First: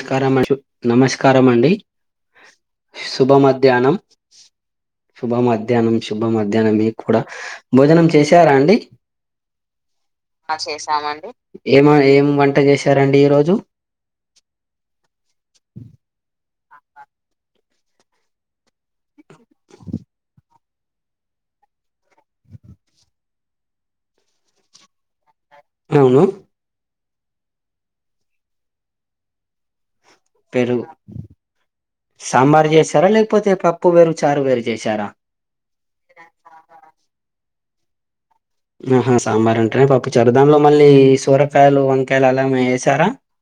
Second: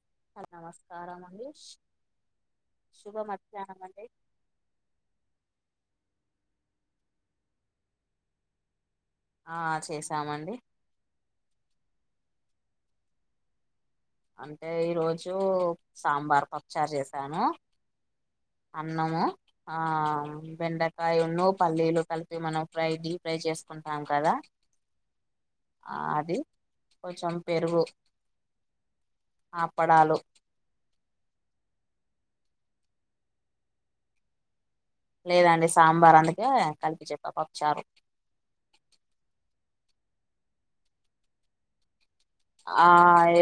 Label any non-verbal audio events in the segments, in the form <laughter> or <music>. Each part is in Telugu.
నకారం నమస్కారం అండి శుభ మధ్యాహ్నం శుభ మధ్యాహ్నం శుభ మధ్యాహ్నం మీకు కూడా భోజనం చేసారా అండి ఆ చేసామండి ఏమ ఏమీ వంట చేశారండి ఈ రోజు ఈ రోజు సాంబార్ పప్పుచారు చేసాను అన్నము ఆ బెండకాయ ఎన్నో పల్లీలు కలిపి మనం ఫ్రై డీ ఫ్రై చేసుకుంటాం కదా ఆ అవును అది కొంచెం పెరుగు అపడాలో పెరుగు సాంబారు చేసారా లేకపోతే పప్పు వేరు చారు వేరు చేశారా లేదండి సాంబార్ అందుకే కలిపి చెప్పా పప్పు చారు ఆహా సాంబార్ అంటేనే పప్పు చారు దాంలో మళ్ళీ సోరకాయలు వం ఆ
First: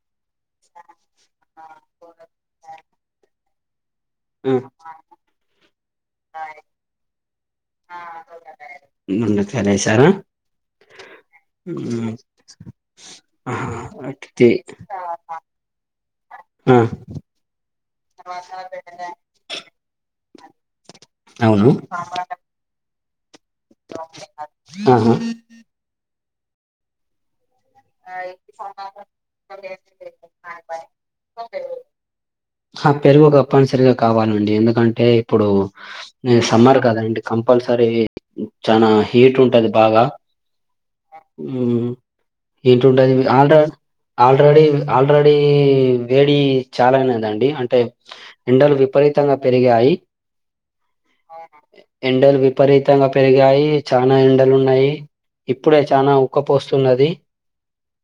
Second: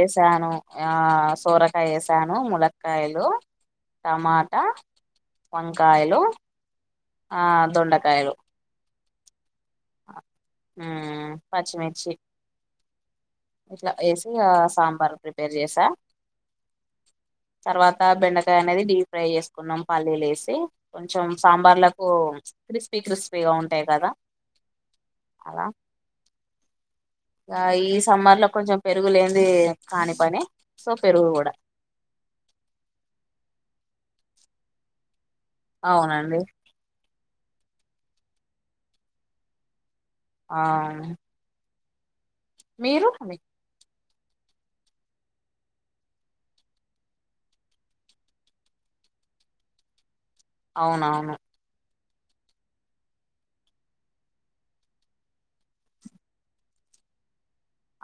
ఏసాను ఆ సోర కాయ వేశాను ములక్కాయలు ఆ, టమాటా వంకాయలు ఆ దొండకాయలు ఉ గణేష ఉమ్, పచ్చిమిర్చి ఇట్లా వేసి ఆ సాంబార్ ప్రిపేర్ చేసా ఆ, తర్వాత త్తా బెండకాయ అనేది డీప్ ఫ్రై చేసుకున్నాం పల్లీలేసి కొంచెం సాంబార్లకు క్రిస్ పి కృస్ అవునా అలా ఇక ఈ సమ్మర్ లో కొంచెం పెరుగు లేనిది కాని పని సో పెరుగు కూడా ఆ పెరుగు తప్పనిసరిగా కావాలండి ఎందుకంటే ఇప్పుడు ఈ అవునండి సమ్మర్ కదండి కంపల్సరీ చానా హీట్ ఉంటది బాగా ఆ ఉమ్మ్ మీరు ఏంటుంటది ఇది ఆల్రా ఆల్రెడీ ఆల్రెడీ వేడి చాలా ఉన్నదండి అంటే ఎండలు విపరీతంగా పెరిగాయి అవునవును ఎండలు విపరీతంగా పెరిగాయి చానా ఎండలు ఉన్నాయి ఇప్పుడే చానా ఉక్కపోస్తున్నది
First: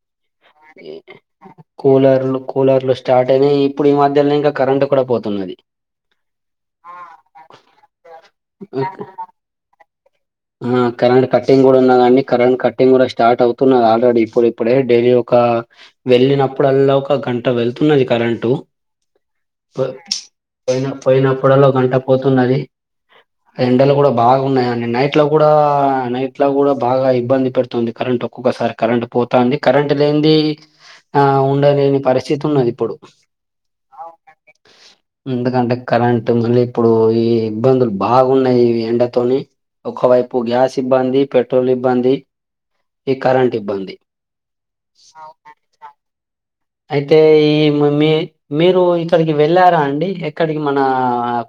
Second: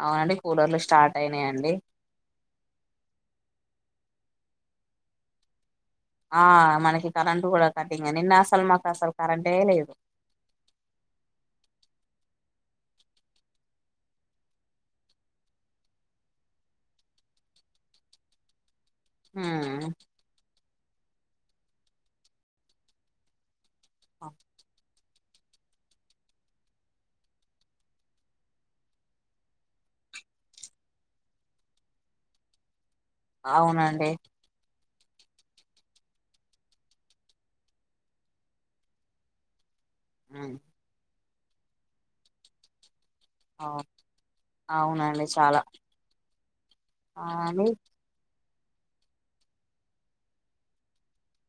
అవునండి కూలర్లు స్టార్ట్ అయినాయండి కూలర్లు కూలర్లు స్టార్ట్ అయినాయి ఇప్పుడు ఈ మధ్యనే ఇంకా కరెంట్ కూడా పోతున్నది ఆ మనకి కరెంటు కూడా కట్టింగ్ నిన్న అసలు మాకు అసలు కరెంటే లేదు ఆ టింగ్ కూడా స్టార్ట్ అవుతున్నది ఆల్రెడీ ప్పుడిప్పుడే డైలీ ఒక వెళ్ళినప్పుడల్లా ఒక గంట వెళ్తున్నది కరెంటు పో హ్ పోయిన పోయినప్పుడల్లా ఒక గంట పోతున్నది ఎండలు కూడా బాగున్నాయని నైట్ ట్ లో కూడా నైట్ లో కూడా బాగా ఇబ్బంది పెడుతుంది కరెంట్ ఒక్కొక్కసారి కరెంట్ పోతాంది కరెంట్ లేనిది ఆ ఉండలేని పరిస్థితి ఉన్నదిప్పుడు అవునండి ఎందుకంటే కరెంట్ మళ్ళీ ఇప్పుడు ఈ ఇబ్బందులు బాగున్నాయి ఎండతోని ఒక వైపు ఉమ్ గ్యాస్ ఇబ్బంది పెట్రోల్ ఇబ్బంది ఈ కరెంట్ అవు ఇబ్బంది అవునండి చాలా అయితే ఆ ఈ మీ మమ్మీ మీరు ఇక్కడికి వెళ్ళారా అండి ఏక్కడికి మన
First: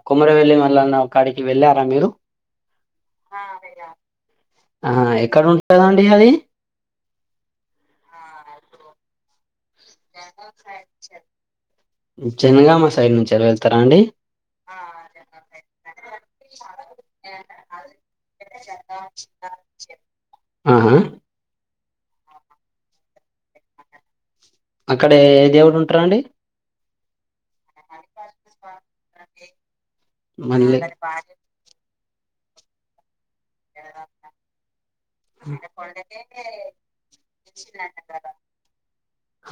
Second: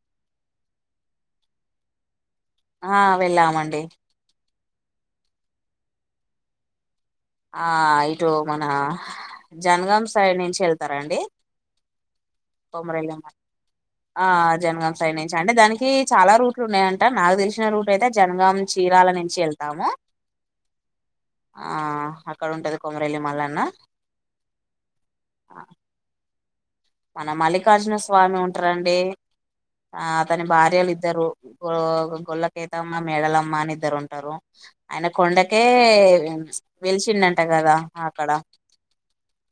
కొమరవెల్లి మల్లన్న కాడికి వెళ్ళారా మీరు ఆ వెళ్ళామండి ఆ ఎక్కడ ఉంటదండి అది ఆ ఇటు మన జనగాం సైడ్ నుంచి వెళ్తారా అండి జనగామ సైడ్ కొమ్మరల్లి నుంచి వెళ్తారా అండి? ఆ జనగాం సైడ్ నుంచి అండి దానికి చాలా రూట్లు ఉన్నాయి అం నాకు తెలిసిన రూట్ అయితే జనగాం చీరాల నుంచి వెళ్తాము ఆహా! ఆ అక్కడ ఉంటది కొమరలి మళ్ళన్న అక్కడ ఏ దేవుడు ఉంటారండి మన మల్లికార్జున స్వామి ఉంటారండి ఆ తను మళ్ళీ భార్యలుద్దారు గొల్ల కేతా మా మేళల మాని ఇద్దరు ఉంటారు ఆయన కొండకే వెలిచిండ అంట కదా అక్కడ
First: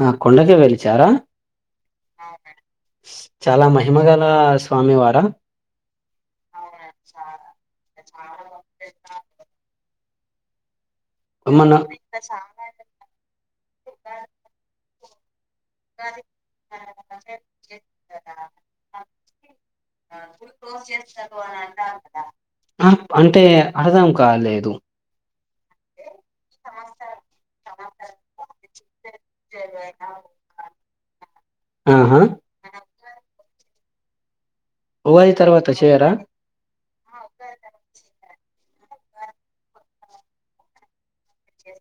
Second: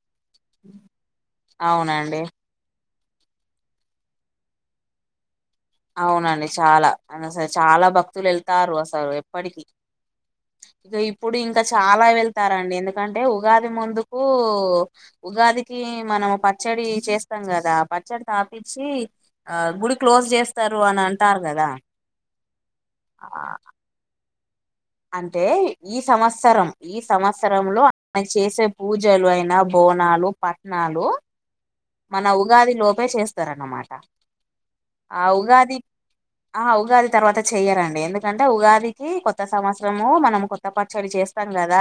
ఆ! కొండకే వెలిచారా? అవునండి చాలా మహిమ గల స్వామి వారా అవునండి చాలా అ అసలు చాలా భక్తులు వెళ్తారు అసలు ఎప్పటికి ఇక ఇప్పుడు ఇంకా ఏమన్నా చాలా వెళ్తారంండి ఎందుకంటే ఉగాది ముందుకు ఉగాది కి మనము పచ్చడి చేస్తాం కదా పచ్చడి తాపిచ్చి ఆ గుడి క్లోజ్ చేస్త ఆ, అంటే అడదాం కాలేదు అంటే నేను చేసే పూజలు అయినా బోనాలు పట్నాాలు ఆహా! మన ఉగాది లోపే చేస్తా ఉస్తరనమాట ఆ తర్వాత ఉగాది చేయరా? ఆ ఉగాది తర్వాత చెయరండి ఎందుకు ఎట్ంటే ఉగాదికి కొత్త సంవత్సరము మనం కొత్త పచ్చడి చేస్త ాం కదా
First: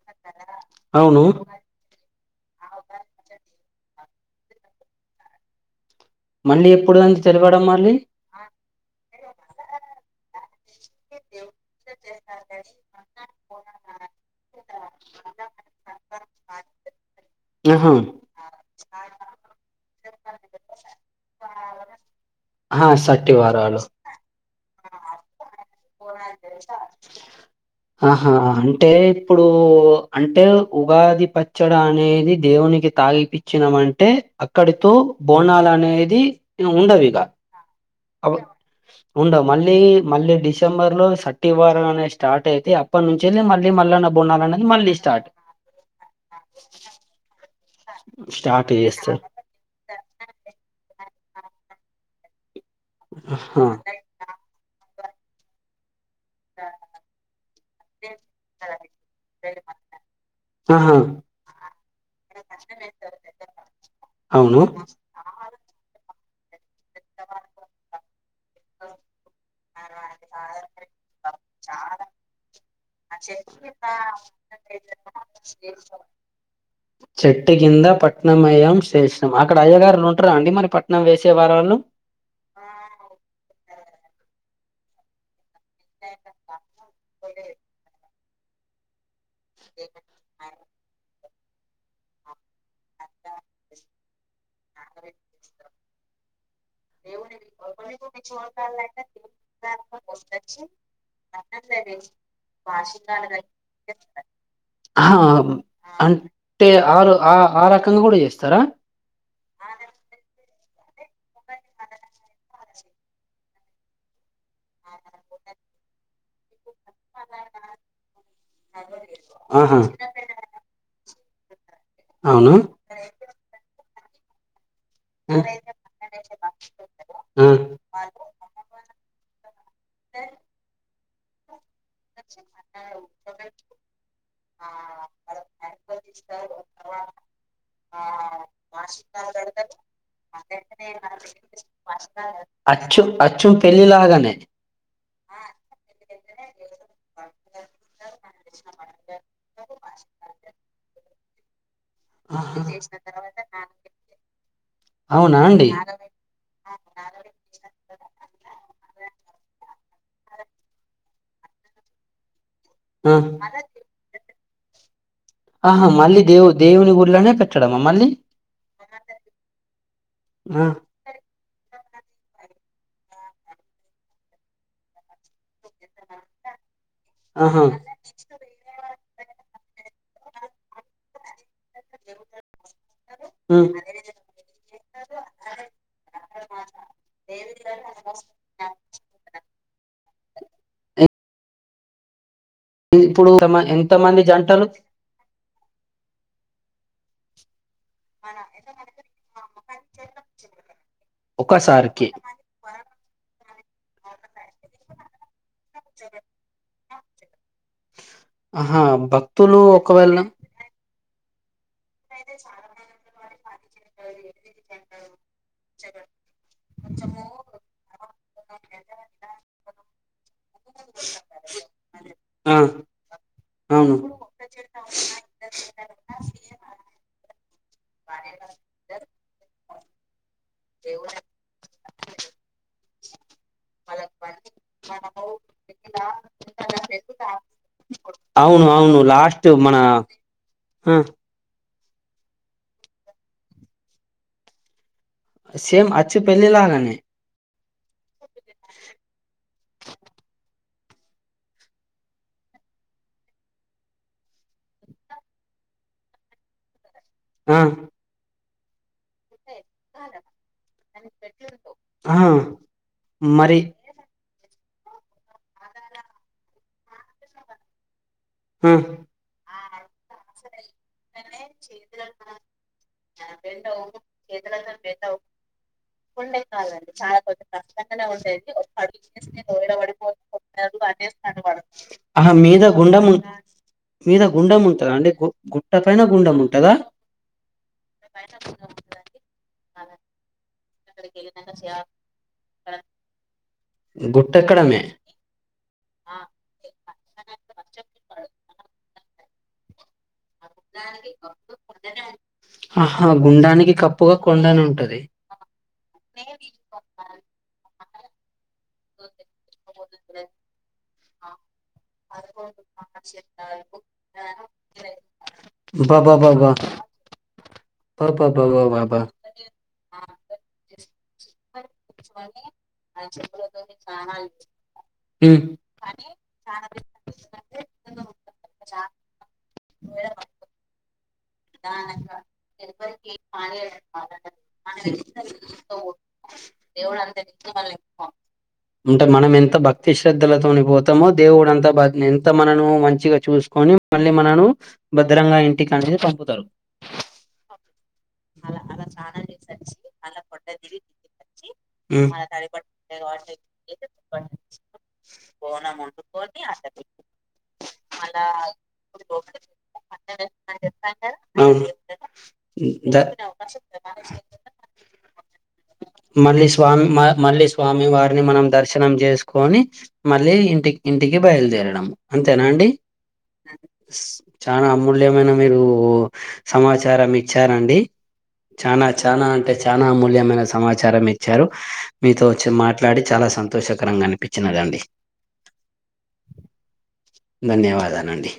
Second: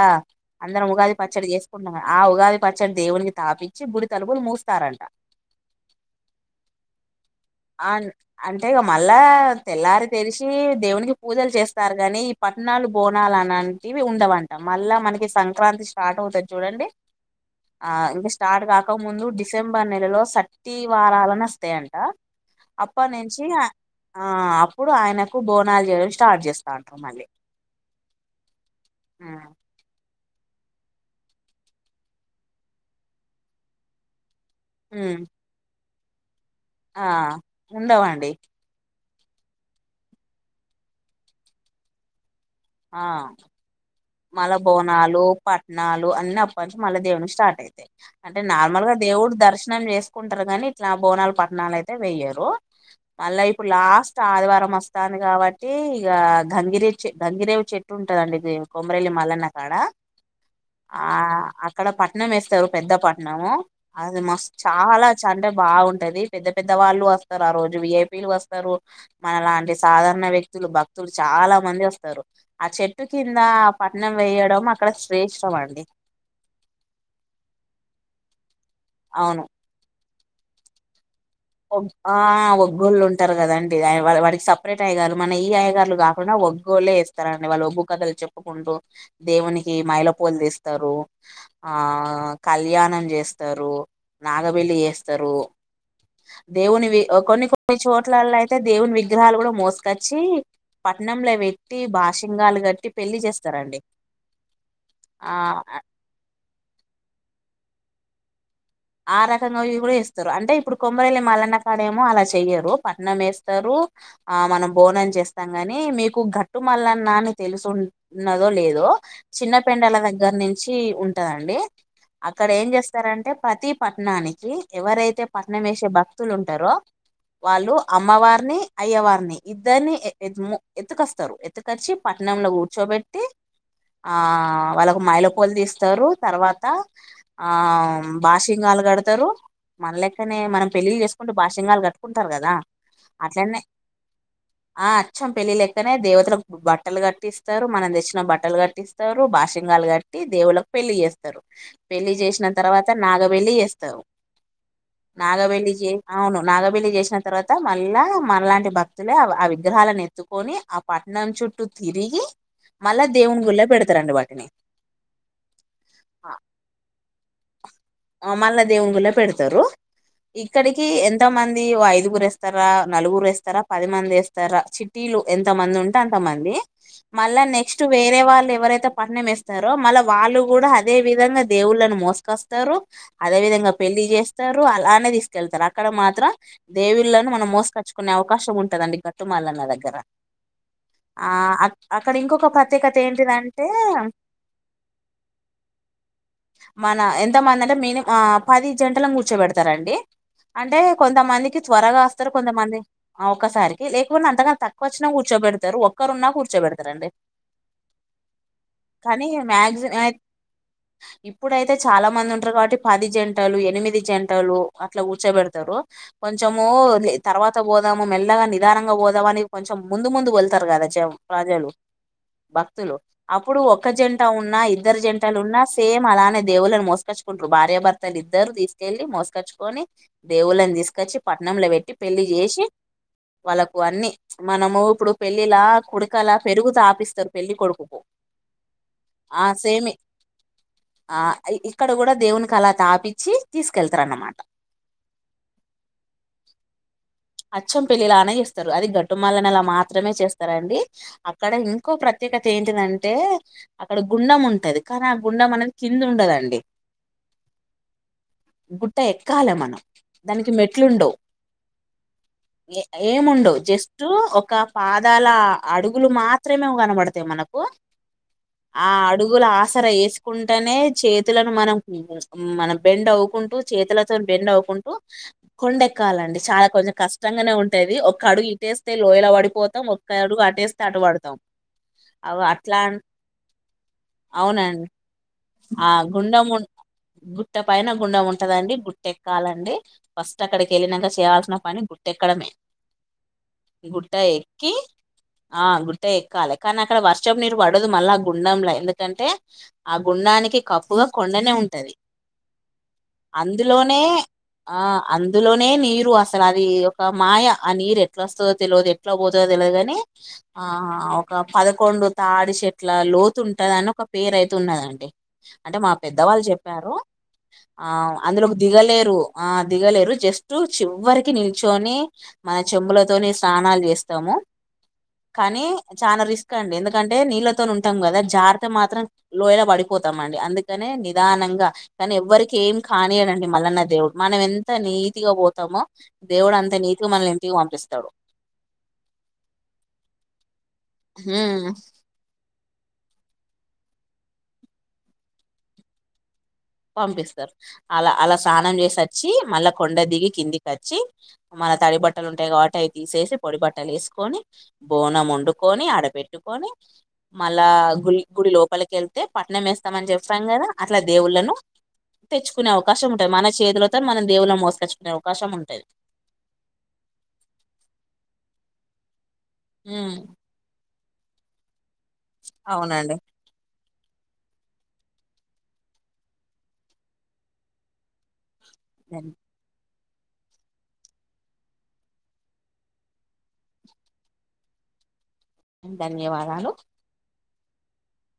అందరం ఉగాది అవును. పచ్చడి చేసుకుంటాం ఆ ఉగాది పచ్చడి దేవునికి తాపించి గుడి తలుపులు మూస్ తరంట మళ్ళీ ఎప్పుడు అ ఆ అంటే ఇక మళ్ళా తెల్లారి తెలిసు చే దేవునికి పూజలు చేస్తారు గాని ఈ పట్నాలు బోనాలు అలాంటివి ఉండవుంటాం మళ్ళా మనకి సం సంక్రాంతి స్టార్ట్ అవుతది చూడండి ఆ ఆహా! ఇంకా స్టార్ట్గా ఇక ముందు డిసెంబర్ నెలలో సట్టి వారాలను వస్తాయంట ఆహా! అప్పా సట్టి నించి వారాలు. ఆ ఇప్పుడు ఆయనకు బోనాలు చేయడం స్టార్ట్ చేస్తా ఉంటారు మళ్ళీ. ఆహా అంటే ఇప్పుడూ అంటే ఉగాది పచ్చడ అనేది దేవునికి తాగిపిచ్చినమంటే అక్కడితో ఉమ్ బోనాలు అనే ది ఇగ ఉండవిగా ఉండవు అండి. ఉండవు మళ్ళీ మళ్ళీ డిసెంబర్ లో సట్టివారం అనేది స్టార్ట్ అయి అప్పటి నుంచెల్లి మళ్ళీ మల్లన్నా మళ్ళా బోనాలు పట్నాలు అన్ని అప్పట్నుంచి మళ్ళా దేవుని స్టా ర్ట్ అయి తయి అంటే స్టార్ట్ నార్మల్ గా జేస్తరు. దేవుడు దర్శనం చేసుకుంటరు కాని ఇట్లా బోనాలు పట్నాలు అయితే వెయ్యరు. మళ్ళా ఆహా! ఇప్పుడు లాస్ట్ ఆదివారం అస్ స్తాను కాబట్టి ఇగా గంగిరేగి చె గంగిరేవి చెట్టు ఉంటదండి ఇది కొమరేల్లి మల్లన్న కాడా ఆహా! ఆ అక్కడ పట్నం వేస్తరు పెద్ద పట్నము అది మస్ అవును. చాలా అంటే బావుంటది. పెద్దవాళ్ళు వస్తరు ఆ రోజు విఐపీలు వస్ స్తరు, మన లాంటి సాదార న వ్యక్తులు, భక్తులు చాలా మంది వస్తరు. ఆ చెట్టుకి అండి చెట్టు కింద పట్నంమేయం చేసినం అవును అక్కడ అయ్యగారు <inaudible> <inaudible> అండి మరి పట్నం వేసి ఒగ్ ఆ ఒగ్లొలు ఉం టరు కదండి. వా వాడికి సపరేట్ అయ్యగారు మన ఈ అయ్యా గార్లు కాకుండా ఒగ్గొలేస్ చెస్తరండి వాళ్ళు బగ్గు కథలు చెప్పుకుంటూ దేవునికి మైల పోలు తీస్ స్తరు, ఆ కళ్యాణం చేస్తరు, నాగవెల్లి చేస్తరు. దేవునివి కొన్ని కొన్ని చోట్లల్ల అయితే దేవుని విగ్రహాలు కూడా మోసుకొచ్చి పట్నంల పెట్టి బాషింగాలు కట్టి పెళ్లి చేస్తరండి. ఆహా! ఆ అంటే ఆరు ఆ ఆ రకంగా కూడా చేస్తారా ఆ రకంగా ఇవి కూడా చేస్తరు అంటే ఇప్పుడు కొమ్మరవెల్లి మలన్న కాడేమో అలా చెయ్యరు పట్నమేస్తారు ఆ మనం బోనం చేస్తాం గాని మీకు గట్ గట్టుమల్లన్నాని తెలుసు ఉంట్ ఉన్నదో లేదో చిన్న ఆహా పెండల్ల దగ్గర నుంచి ఉంట్ ఉంటదండి. అక్కడ అవును ఏం చేస్తారంటే కి పట్టణానికి ఎవరైతే ఆ పట్నం వేసే భక్తులు ఉంటారో ఆ వాళ్ళు అమ్మవారిని అయ్యవారిని ఇద్దరినిఎ ఏత్ ము ఎత్తుకొస్తారు ఎత్తకొచ్చి పట్నంలో కూర్చోబెట్టి ఆ వాళ్ళకు మైలపోలు తీస్తారు తర్వాత ఆ బాషింగాలు గడతారు మన లేక్కనే మనం పెళ్లిళ్లు చేసుకుంటూ బాషింగాలు కట్ అచ్చు అచ్చు పెళ్ళిలాగానే కొంచెం పెళ్ళి లెక్కనే దేవతలకు బట్టలు కట్టిస్తారు మనం తెచ్చిన బట్టలు కట్టిస్తారు బాషింగాలు కట్టి దేవుళ్ళకు పెళ్ళి చేస్తారు పెళ్ళి చేసిన తర్వాత త నాగబెల్లి చేస్తరు. అవునా అండి నాగబెల్లి చే అవును నాగబ్ బెల్లి చేసిన తర్వాత మళ్ళా మనలాంటి భక్తులే ఆ విగ్రహాలను ఎత్తుకొని ఆ పట్నం చుట్టూ తిరిగి మళ్ళా ఆ దేవుని గుళ్ళో పెడతారండి వాటిని ఆహా మళ్ళీ దేవు దేవుని గుళ్ళోనే మళ్ళ దేవుని గుళ్ళో పెడతారు. ఆ ఇక్కడికి ఎంతో మంది ఒ ఐదు గురు వేస్తారా నలుగురు వేస్తారా పది మంది వేస్తారా చిట్టిలు ఎంత మంది ఉంటే అంతమంది మళ్ళా ఆహా నెక్స్ట్ వేరే వాళ్ళు ఎవరైతే పట్ణం వేస్తారో మళ్ళా వాళ్ళు కూడా అదే విధంగా దేవుళ్లను మోస్కస్త తారు అదే ఉమ్. విధంగా పెళ్లిి చేస్తారు అలానే తీసుకెళ్తారు అక్కడ మాత్రం దేవుళ్ళలను మనం మోసకచ్చుకునే అవకాశం ఉంటదండి గట్టుమల్లన్న దగ్గర ఎ- ఆ అక్ అక్కడ ఇంకొక ప్రత్యేకత ఇప్పుడు ఏమ ఎంత ఏంటిదంటే మంది జంటలు మన ఎంత్ ంతమంది మీనిమ్ ఆ పది జంటలను కూర్చోబెడతారండి అంటే కొంతమందికి త్వరగా ఒకసారికి వస్తారు కొంతమంది అవు ఒకసారికి లేకున్న అంతక్వన్న తక్వచ్చినా కూర్చోబెడత్ తారు ఒక్కరున్నా కూర్చోబెడత్ రండి. ఆహా భక్తులు మాక్సిమం ఒకవేళ ఇప్పుడైతే చా మంది ఉంటారు కాబట్టి పది జంటలు ఎనిమిది జంటలు అట్లా కూఊర్చోబెడతారు కొంచెము తర్వాత పోదాము మెల్లగా నిదానంగా పోదామని కొంచెం ముందు ముందు వెళ్తారు కదా ప్రజలు ఆ భక్తులు అప్పుడు ఒక్క అవును జంట ఉన్నా ఇద్దరు జంటలు ఉన్నా సేమ్ అలానే దేవుళ్ని మస్త కచ్చ భార్య భర్తలు ఇద్దరు తీసుకెళ్ళి మోసకచ్చుకొని దేవుల తీసుకొచ్చి పట్నంలో పెట్టి పెళ్లి చేసి వాళ్ళకు అన్ని మనము ఇప్పుడు పెళ్ళిలా కొడుకలా పెరుగుత ఆపిస్తారు పెళ్లి కొడుకుపు అవును అవును ఆ లాస్ట్ మన సేమి ఆ అక్కడ కూడా దేవునికి అలా తాపిచ్చి తీసుకెళ్తారు అన్నమాట సేమ్ అచ్చు పెళ్లిలాగానే అచ్చం పిల్రీలా ఇస్తారు అది గట్టుమాలని అలా మాత్రమే చేస్తారం అండి అక్కడ ఇంకో ప్రత్యేకత ఏంటిదంటే అక్కడ గుండం ఉంటది కానీ ఆ గుండెం అనేది కింద ఉండదండి ఆహ గుట్ట ఎ కాల మనం దానికి మెట్లుండవు ఆ మరి ఏముండడువు జస్ట్ ఒక పాదాల అడుగులు మాత్రమే కనబడతాయి మనకు ఆ అడుగుల ఆసర వేసుకుంటేనే చేతులను మనం మనం బెండ్ అవవుకుంటూ చేతులతో బెండ్ అవకుంటూ కొండెక్కాలండి చాలా కొంచెం కష్టంగానే ఉంటాది ఒ అడుగు ఇటేస్తే లోయల పడిపోతాం ఒక్క అడుగు అటేస్తే అట పడతాం ఆహా అ మీద అట్లా గుండం ఉం- మీద గుండం అవునండి ఉంటదా అండి గు- గుట్ట ఆ పైన గుండం గుండెం ఉంటదా గుట్ట పైన గుండెం ఉంటదండి గుట్ట ఎక్కాలండి ఫస్ట్ తేలినక చేయాల్సిన పని కుట్ట కడమే గుట్ట ఎక్కి గుట్టెక్కడమే ఆ గుట్ట ఎక్కాలి కన వర్షం నరు పడుదు మ అల్లా గుండం లే ఎ అంటే అబ్ గుండానికి కప్పుగా కొండనే ఉంటది ఆహా గుండానికి అందులోనే కప్పుగా కొండని ఆ ఉంటది అందులోనే నీరు అసలు అది ఈయొక్క మాయ ఆ నీరు ఎట్లా వస్తుందో తెలియదు ఎట్లా పోతుందో తెలియదు ని ఆ ఒక పదకొండు తాడి చెట్ల లోతు ఉంటద అని ఒక పేరు అయితు ఉన్నదండి అంటే మా పెద్దవాళ్ళు బాబాబాబా చెప్పారు ఆ అందులోకి బాబాబాబాబా దిగలేరు ఆ దిగలేరు జస్ట్ రుచివ నిల్చొని మన చెంబులతో స్నానాలు చేస్తాము కానీ చాలా రిస్క్ అండి ఎందుకంటే నీళ్ళతో ఉంటాం కదా జాగత మాత్రం లో పడిపోతామండి అందుకనే నేను ప్రధానంగా కానీ ఎవ్వరికి ఏం కనీయుడు అండి మల్లన్న దేవుడు మనం ఎంత నీతి గా పోతామో దేవుడు అంత నీతిగా మనల్ని ఇంటికి పంపిస్తాడు అంటే మనం ఎంత భక్తి శ్రద్ధల తోనీ పో త్తమో హ్మ్ దేవుడుంతా బ ఎంత మన నమో మంచిగా చూసుకొని మళ్ళీ మనను భద్రంగా ఇంటికి అనేది పం తారు పంపిస్తారు అలా అలా స్నానం చేసి వచ్చి మల్ల కొండ దిగి కిందికి వచ్చి మల్ల తడి ఉమ్. బట్టలు ఉంటాయి కాబట్టి అవి తీసేసి పొడి బట్టలు వేసుకొని బోనం వండుకొని ఆడ పెట్టుకొని మల్ల గుడి గుడి లోపలికి వెళ్తే పట్టనం వేస్తామని చెప్తాం కదా అట్లా దేవుళ్ళలను ఉ దా మనం దేవుళ్ళని మోసుకొచ్చుకునే అవకాశం ఉంటది మళ్ళీ స్వామి మళ్ళీ స్వామి వారిని మనం దర్శ తనం చేస్ కొని మళ్ళీ ఇంటి ఇంటికి బయలదేరడం అంతేనా అండి అవునండి చానా అమూల్యమైన మీరు సమాచారం ఇచ్చారన్ డి చనా చానా అంటే చానా అమూల్యం మైన సమాచారం ఇచ్చారు మీతో వచ్చి మాట్లాడి చాలా సంతోషకరంగా అనిపించిందండి ధన్యవాదాలు ధన్యవాదాలు అండి